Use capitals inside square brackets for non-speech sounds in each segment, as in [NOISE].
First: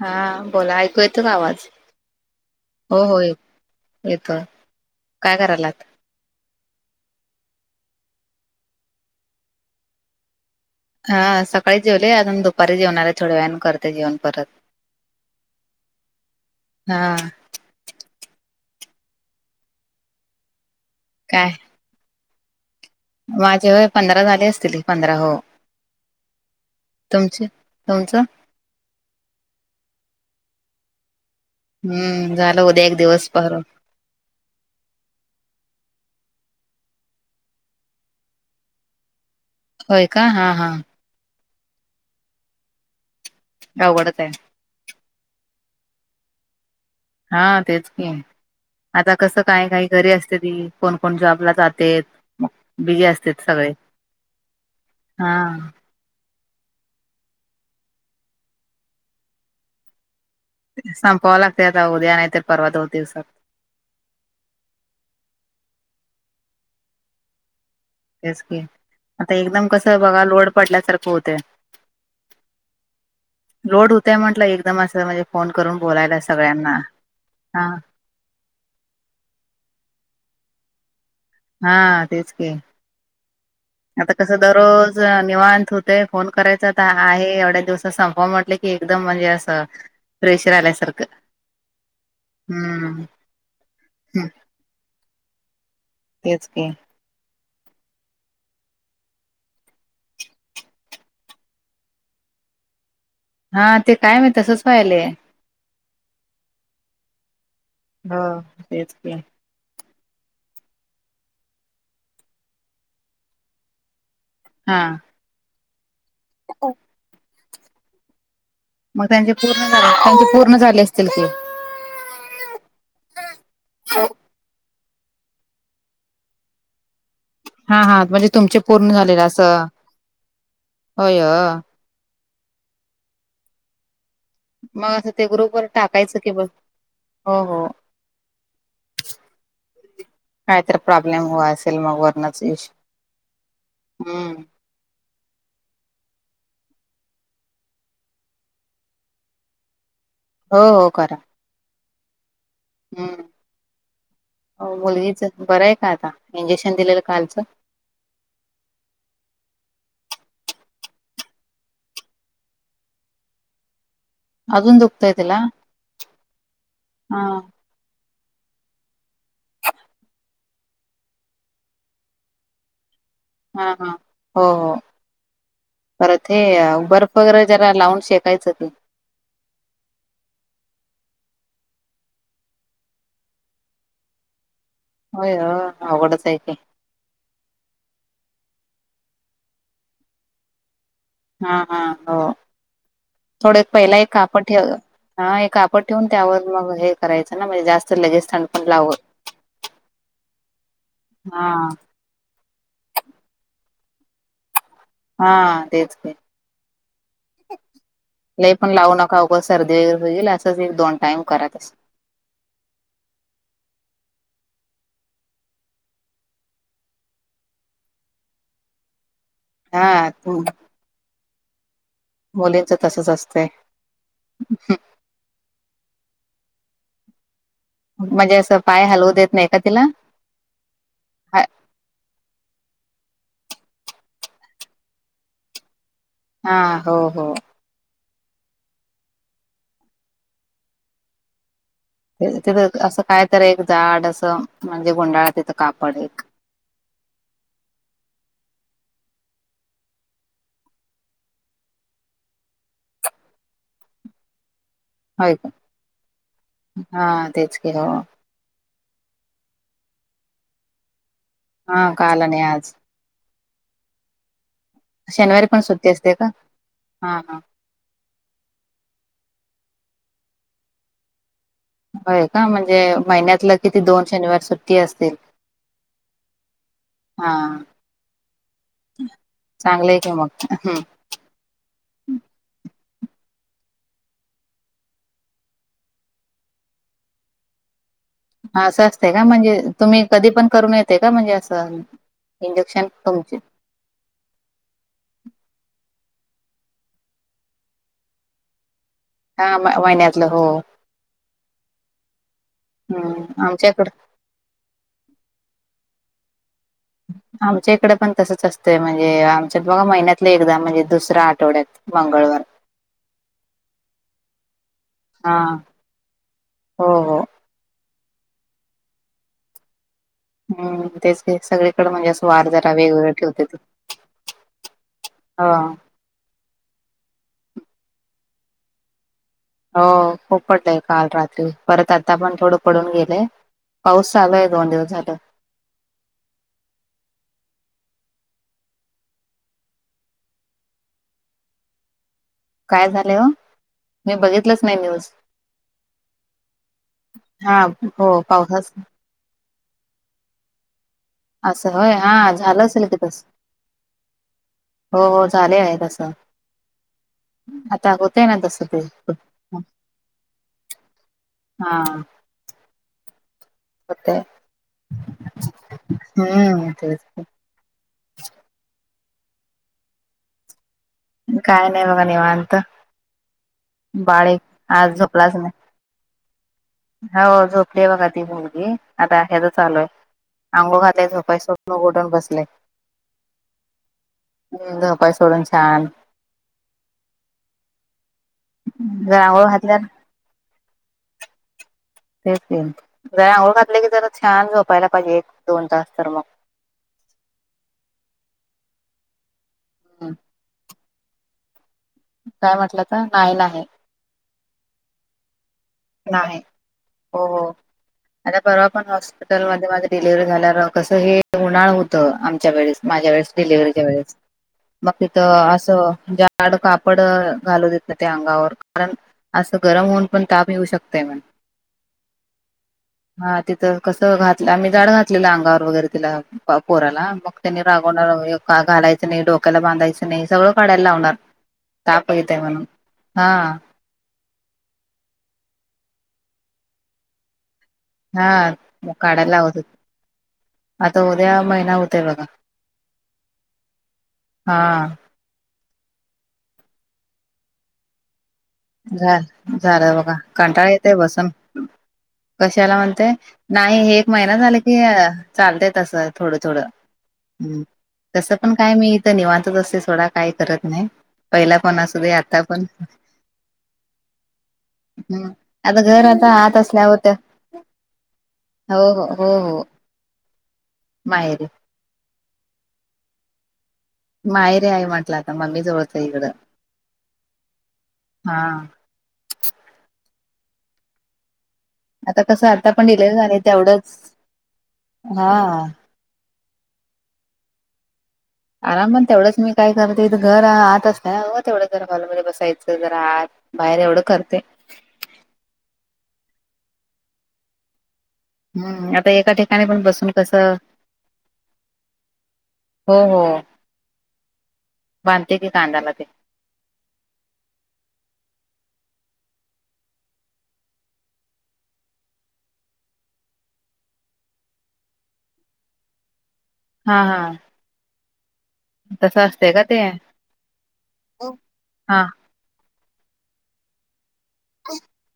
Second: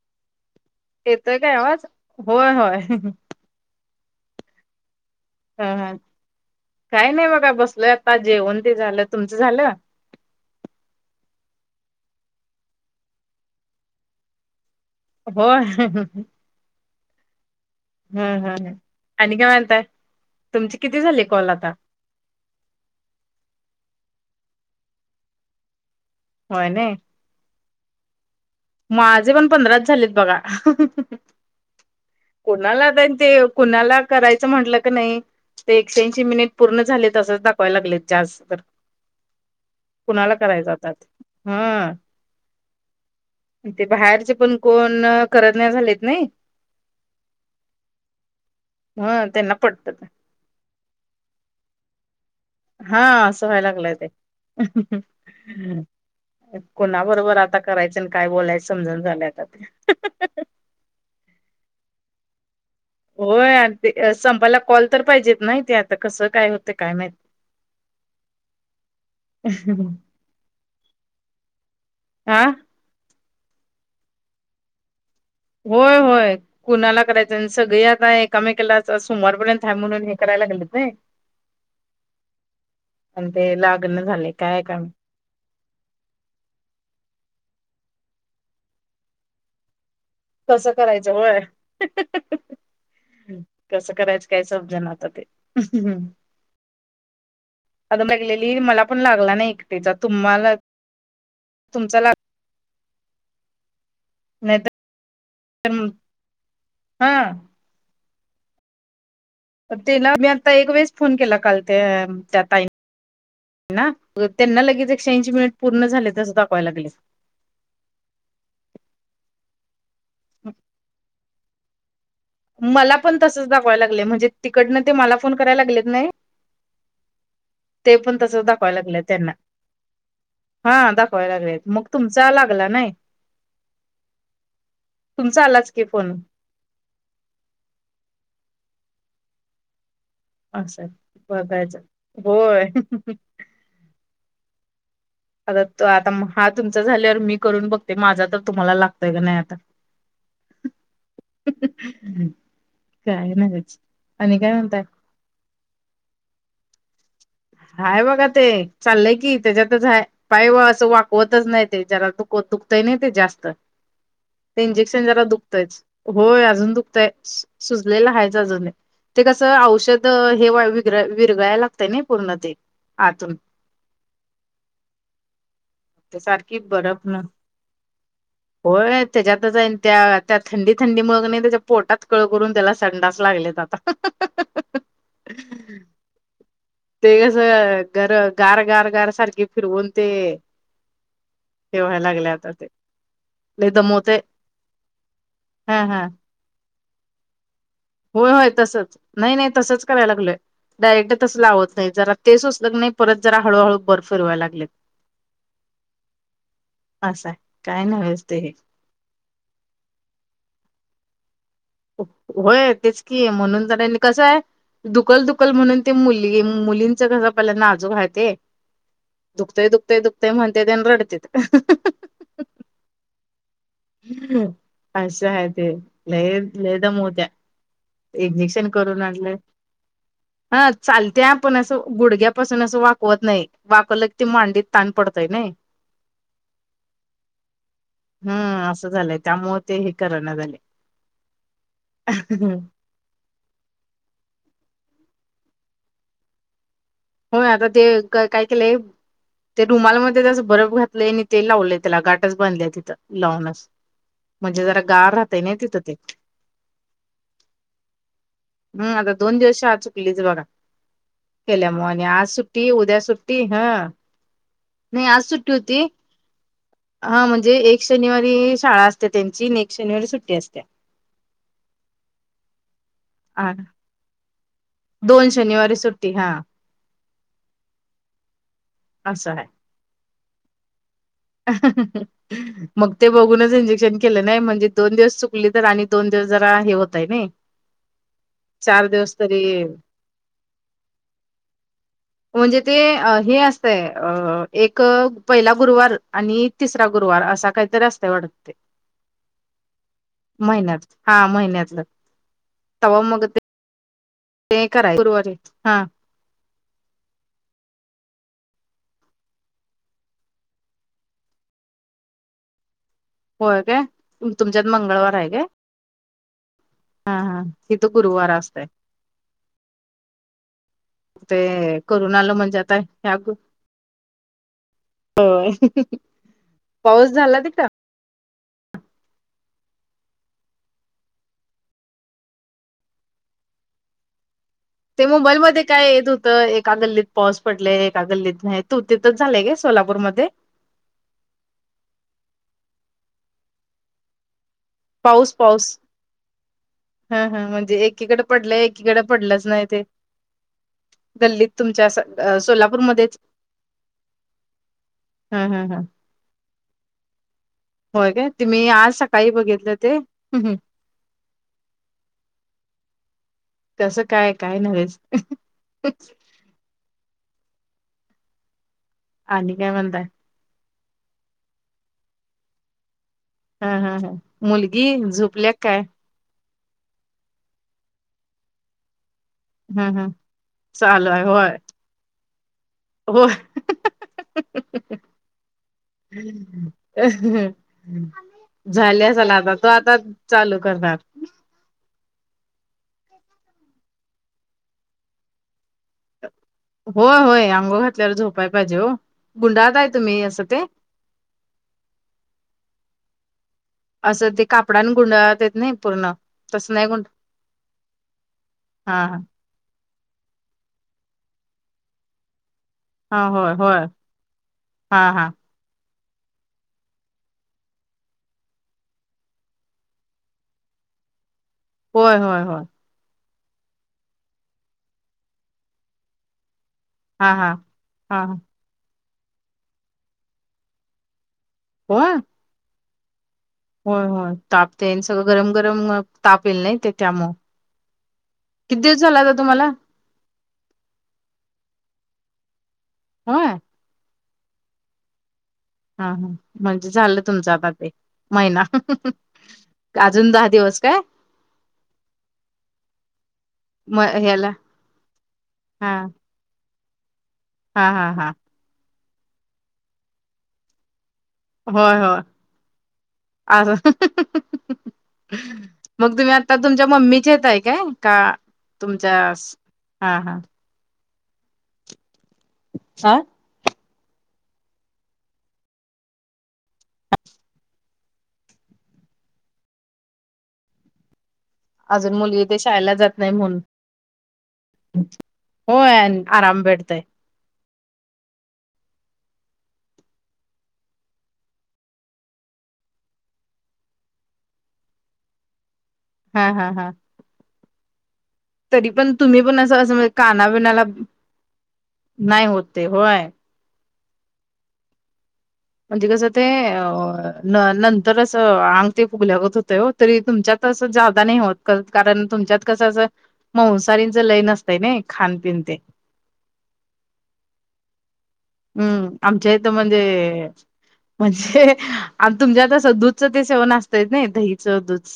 हा बोला ऐकू येतो का येतोय काय आवाज होय होय हो हो ये येतोय काय हा करायलात? हा काही नाही बघा बसलं आता जेवन ते झालं तुमचं झालं? हा सकाळी जेवले अजून दुपारी जेवणार थोड्या वेने करते जेवण परत- [UNINTELLIGIBLE] हा हम् हम् आणि काय म्हणताय तुमची किती झाले कॉल काय आता? माझे वय पंधरा झाले असतील पंधरा हो. होय नाही तुमचे तुमचं? माझे पण पंधराच झालेत बघा! हम्म झालं उद्या कोणाला एक त्यांचे दिवस पर कुणाला करायचं म्हटलं क नाही ते एकशेऐंशी मिनिट पूर्ण झाले तसंच दाखवायला लागले जास् तर होय का कुणाला हा हा करायचातात हा? ते अवघडच आहे बाहेरचे पण कोण करत नाही झालेत नाही हा तेच नाही आहे आता ह कसं त्यांना काय काही पटत घरी असते. तरी कोणकोण जॉबला जातेत मग हा बिजी असतेत असं व्हाय सगळे लागलंय ते हा कोुणा बरोबर आता करायचंआणि काय बोलायचं समजना झालं आता ते संपवावं लागतयात उद्या नाहीतर पर्वा होत होय आणि ते संपाला कॉल तर पाहिजेत नाही ते आता कसं काय होते काय माहिती. तेच की आता एकदम कस बघा लोड पडल्यासारखं होत. हा लोड होतय म्हटलंय एकदम असं म्हणजे फोन करून होय बोलायला होय सगळ्यांना कुणाला करायचं आणि हा सगळी आता एक एकमेकाला सोमवारपर्यंत ह म्हणून हे करायला लागलेत नाही. हा तेच क आणि ते लागण आता झाले कसं काय काय दररोज निवांत होत. फोन करायचा तर आहे एवढ्या दिवसात संप म्हटलं की एकदम म्हणजे असं प्रेशर कसं आल्यासारखं करायचं होय हम्म कसं करायचं हं, काय [UNINTELLIGIBLE] तेच की अून लागलेली मला पण लागला नाही एकटीचा तुम्हाला तुमचा ला हा ते काय म नाही तसच तर वहिलेय हा. हा तेच तला मी आता एक वेळेस फोन केला काल ते त्या ताई ना. त्यांना हा लगेच एक एकशे ऐंशी मिनिट पूर्ण झाले तसं दाखवाय लाग मग त्यांचे पूर्ण झा त्यांचे पूर्ण झाले असतील की मला पण तसच दाखवायला लागले म्हणजे तिकडनं ते मला फोन करायला लागले का नाय हा ते हा पण म्हणजे तस तुमचे दाखवायला पूर्ण लागले झालेलं त्यांना असं हा होय दाखवाय लागले मग तुमचा लागला नाही. मग असं ते बरोबर तुमचा ग्रुप वर आलाच फोन टाकायचं की बघ. हो हो काय तर असं प्रॉब्लेम हो असेल बघायचं मग वर्णच होय हम्म. आता आता हा तुमचा झालेवर मी करून बघते माझा तर तुम्हाला लागतय का नाही आता. [INAUDIBLE] हो हो करा. हम्म काय नव्हेच आणि काय हो म्हणताय. मुलगीच बरं आहे का आता इंजेक्शन दिलेलं कालचं हाय बघा ते चाललंय की त्याच्यातच हाय पाय व असं वाकवतच नाही ते जरा दुखवत दुखतय नाही ते जास्त. ते अजून इंजेक्शन दुखतंय जरा तिला दुखतंयच होय अजून दुखतय हा सुजलेलं हायच अजूने ते कसं औषध हे विगर विरगळायला लागतंय नाही. पूर्ण ते आतून. हा हा हो हो. ते परत हे सारखी बरफ बर्फ न वगैरे जरा लावून शेकायचं ते होय त्याच्यातच हाय आणि त्या त्या थंडी थंडी मुळ क नाही त्याच्या पोटात कळ करून त्याला संडास लागलेत आता. [UNINTELLIGIBLE] होय ओ अवघडच आहे की ते कसं गर गार गार गार सारखे फिरवून ते हा हा हे व्हायला हो लागलय आता ते थोडं लय पहिला एक दमवतय कापड ठेव हा हे कापड ठेवून त्यावर मग हे करायचंय ना म्हणजे जास्त लगेच होय थंड होय पण लाव तसच नाही नाही तसच करायला लागलोय डायरेक्ट तस हा लावत नाही जरा ते सुचल क नाही परत जरा हळूहळू बर्फ फिरवायला लागल्यात हा तेच ते असं आहे. काय नव्हेच ते हे लई पण लावू नका. का उगच सर्दी वगैरे होईल असच एक दोन टाइम करत अस. होय तेच कि म्हणून ज कसाय दुकल दुकल म्हणून ते मुलगी मुलींच कस पहिला नाजूक हाय ते. दुखतय दुखतय हा दुखतय म्हणत्यात आणि रडत्यात. मुलींचं तसच असतंय हम अशा आहे ते ल लई दमवत्या. म्हणजे असं इंजेक्शन पाय करून हलवू देत आणलय. नाही का तिला? हा चालत्या हा पण असं गुडघ्यापासून असं वाकवत नाही. वाकवल की ते मांडीत ताण पडतय नाही. हा हो हो. हम्म असं झालंय त्यामुळे ते हे करना झाल्या. तिथं असं काय तर एक जाड असं म्हणजे गुंडाळा तिथं कापड एक. होय आता ते काय केलंय - - ते रुमालमध्ये जसं बरफ घातलेय आणि ते लावले त्याला गाठच बांधल्या तिथं लावून अस. म्हणजे जरा गार होय राहतय का? ना तिथं ते. हा तेच की हो. हम आता दोन दिवस शाळा चुकलीच बघा. मग हा आणि का आला आज नाही सुट्टी उद्या सुट्टी हं. नाही आज शनिवारी सुट्टी पण होती असते का? हा म्हणजे एक एक शनिवारी शाळा असते त्यांची आणि एक शनिवारी सुट्टी असत्या. होय का म्हणजे हा महिन्यातलं किती दोन शनिवार सुट्टी. टी असतेल दोन शनिवारी सुट्टी हा हा. असं आहे. चांगलय की मग हम. [UNINTELLIGIBLE] मग ते बघूनच इंजेक्शन केलं नाही म्हणजे दोन दिवस चुकली तर आणि दोन दिवस जरा हे होतय नाही. [INAUDIBLE] हा चार असं असते दिवस का तरी म्हणजे तुम्ही कधी पण करून येते का म्हणजे असं. म्हणजे ते इंजेक्शन तुमची. हे अ एक पहिला गुरुवार आणि तिसरा गुरुवार असा काहीतरी असतय वाटतय. हा म- महिन्यातलं हो. महिन्यात हा महिन्यातलं तवा मग ते आमच्याकड ते कराय गुरुवारी हा! आमच्या इकडं पण तसच असतंय, म्हणजे आमच्यात बघा महिन्यातलं एकदा म्हणजे दुसऱ्या आठवड्यात. मंगळवार. [INAUDIBLE] होय का तुमच्यात मंगळवार आहे हा का, हो हा हो हा! तिथं गुरुवार असतय. हम्म तेच की ते सगळीकडे म्हणजे असं करुणाला वार म्हनज्यात जरा काय वेगवेगळे आग. ठेवते ते ह होय पाऊस झाला [UNINTELLIGIBLE] हो खूप पडलंय काल रात्री, परत आता पण थोडं पडून गेलय. पाऊस आलाय दोन दिव ते मोबाईल मध्ये काय येत होतं एका गल्लीत पाऊस पडलय, एका गल्लीत नाही, तू तिथच झालंय का सोलापूरमध्ये. काय झाले हो मी बघित नाही [UNINTELLIGIBLE] पाऊस, पाऊस. हा हा म्हणजे हो एकीकड पडलंय, पावसाच एकीकड पडलंच नाही ते. गल्लीत असं तुमच्या होय हा अस झालं सोलापूर असेल की मध्येच. तस हो हो झाले आहे तसं. आता होय होतय काय ना तस मी ते. आज सकाळी बघितलं ते हं, हं. हा! कसं होतय काय, काय नव्हेच. हं तर आनि काय म्हणताय? काय नाही बघा निवांत. हा हा हा बाळ एक मुलगी आज झोपल्या काय? हाव झोपली य बगा ती मुलगी आता ह्याचच हूं हूं चालू आहेय होय सोडून उघडून बसले हो! झोपाय सोडून छान [UNINTELLIGIBLE] झाले जर असल आंघोळ आता, तो घातल्या आता चालू करणार. तेच तेन लय आंघोळ घातली की जरा छान झोपायला पाहिजे दोन तास तर म. होय, होय अंघोळ घातल्यावर झोपाय पाहिजे हो गुंडाळताय तुम्ही असं ते? काय म्हटलं त नाही, नाही. असं ते कापडांने गुंडाळतेत नही. नाही हो, हो आता परवा पण हा हा हॉस्पिटल मधे माझे डिलिव्हरी झाल्या र कसं हे उन्हाळ होतं, आमच्या वेळेस माझ्या हा वेळेस, होय डिलिवरीच्या होय वेळेस मग हा हा तिथं असं. जाड कापड घालू देत नही ते अंगावर, कारण असं गरम होऊन पण ताप मियू शकतय मन. होय, होय, होय. हा तिथं कसं घातलं, आम्ही जाड घातलेलं अंगावर वगैरे तिला. पोराला हा मग हा तेनी हा रागवणार हा एक कार घालायचं नही, डोक्याला बांधायचं नही, सगळं काढायला लावणार ताप होय येतय म्हणून. हा! होय, होय, तापते सगळं गरम, गरम, मं ताप येल नही ते त्यामु हा काढायलावत तुम्हाला होते, आता उद्या महिना होतय बघा. [UNINTELLIGIBLE] हा! हा हा म्हणजे झालं तुमच आता ते महिना. झा झालं बघा अजून दहा कंटाळा दिवस येतय काय बसून, कशाला म्हणतय? नाही म एक महिना ह्याला झाला की, चालतय हा तसं थोडं थोडं हम्म हा हा हा तसं पण काय मी इथं निवांतच असते, सोडा काय करत नाही. पहिला पण असू दे आता पण अ [UNINTELLIGIBLE] आता घर मग तुम्ही आता आत तुमच्या असल्यावर मम्मीच्या इथ हाय काय? का? हो हो हो तुमच्या अस हो हा हा. माहेरी. हा. माहेरी आहे म्हटलं आता, मम्मी जवळच आहे इकडं हा. हा. अजून आता मुली कसं ते आता पण शाळेला डिलेर जात नाही झाले म्हणून तेवढंच हा होय आणि आराम भेटतय. आराम पण तेवढंच मी काय करते, इथ घर आत असतय ना हो तेवढं जरा हॉलमध्ये बसायचं, जरा आत बाहेर एवढं करतय. हा हा हा. तरी हम्म आता पण एका तुम्ही पण ठिकाणी असं असं, म्हणज बसून काना कसं बिनाला नाही होत ते हो हो होय. बांधते की कानाला तेन म्हणजे कसं ते अ. न नंतर असं आंग ते फुगल्यागत होतय, हो तरी तुमच्यात असं ज्यादा नाही होत. कारण तुमच्यात कसं अस मावसारीच लई नसतय ना खाानपिन ते हा हा. हम्म तसं आमच्या असतंय का इथं ते म्हणजे म्हणजे हा आ तुमच्यात अस दूधचं ते सेवन असतयच नाही दहीच दूधच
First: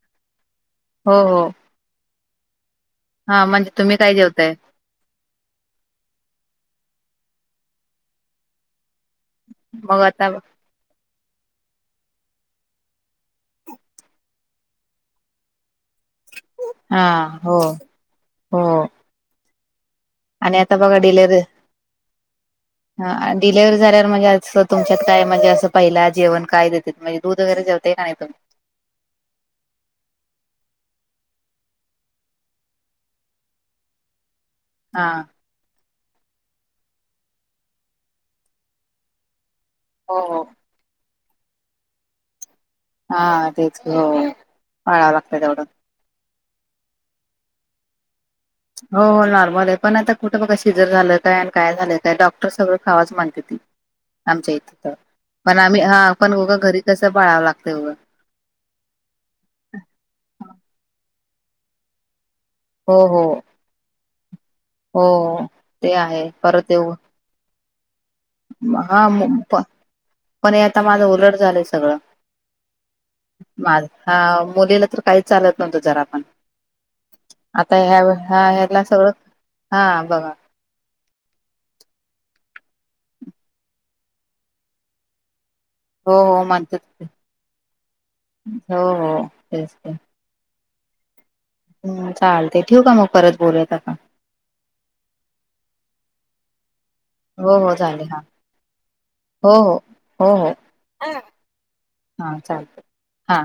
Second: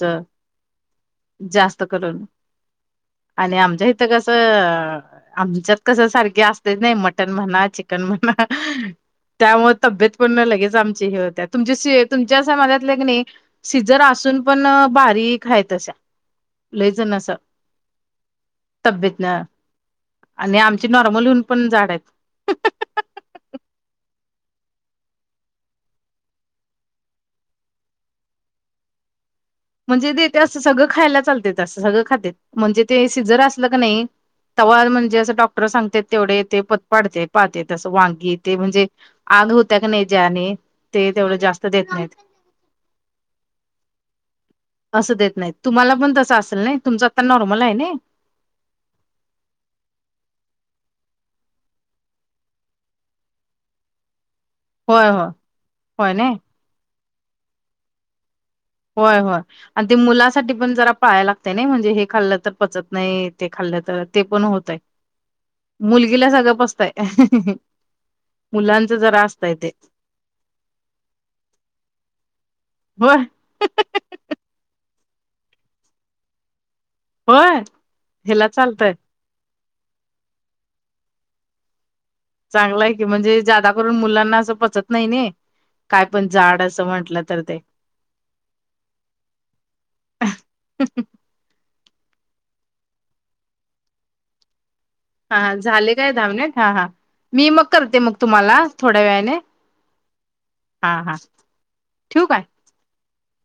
हो हो जास्त करून हा आणि म्हणजे आमच्या तुम्ही इथ काय कसं? जेवताय आमच्यात कस सारखे असतयच नाही मटन म्हणा, चिकन म्हणा त्यामुळे मग तब्येत आता पणं लगेच आमची हे होतिया, तुमची सी तुमच्या अन् माझ्यात कणी सिझर असून पण बारीक हाय तशा लई हा जन अस हो हो तब्येत न आणि आमची नॉर्मल होऊन पण जाड आहेत. ह डिलिव्हरी झाल्यावर म्हणजे असं तुमच्यात काय? म्हणजे असं पहिला जेवन काय देतेत म्हणजे दूध वगैरे ते नाय एवढं. म्हणजे देते असं सगळं खायला चालतय असं, सगळं खातेत म्हणजे ते सिजर असलं का नाही? तवा हा म्हणजे असं डॉक्टर सांगतेत तेवढे, ते पथ पाडते पाळते तसं वांगी ते म्हणजे आग होतिया का नाही? हो हो ज्याने ते तेवढं जास्त देत नाहीत. हा तेच की होय. असं देत नाहीत तुम्हाला पण तसं असेल नाही, तुमचं आता नॉर्मल हाय नाई हो नॉर्मल आहे, पण आता कुठं बघा शिजर झालं काय आणि काय झालं काय? डॉक्टर सगळं खावाच म्हणते त आमच्या इथ तर होय होय पण आम्ही हा, होय पण नाही उग घरी कसं पाळावं लागतय गं. होय होय आणि ते मुलासाठी पण, जरा पाळायला लागतय, नाही म्हणजे हे खाल्लं तर पचत हो हो नाही ते खाल्ल् तर ते पण होतय हो ते आहे मुलगीला सगळं परत पचतय. येऊ मुलांच हा जरा असतय प ते पण हे आता माझं उलट झालंय सगळं. व्हय. माझ हा मुलीला तर काही चालत नव्हतं जरा पणं होय आता ह्या वेळे हा ह्याला सगळं हा बघा. चांगल हाय की, म्हणजे जादा करून मुलांना असं पचत नाही नी काय हो पण हो जाड म्हणते असं म्हंटलं तर ते हो हो तेच ते अ [UNINTELLIGIBLE] हम्म चालते ठेव का मग परत बोलूया आता का? हा झाले काय दहा मिनिट हा हा. मी हो मग हो करते चालेल मग हा तुम्हाला थोड्या वेळाने हो हो हो हो हा हा.. ठेवू हा काय चालत्य हा.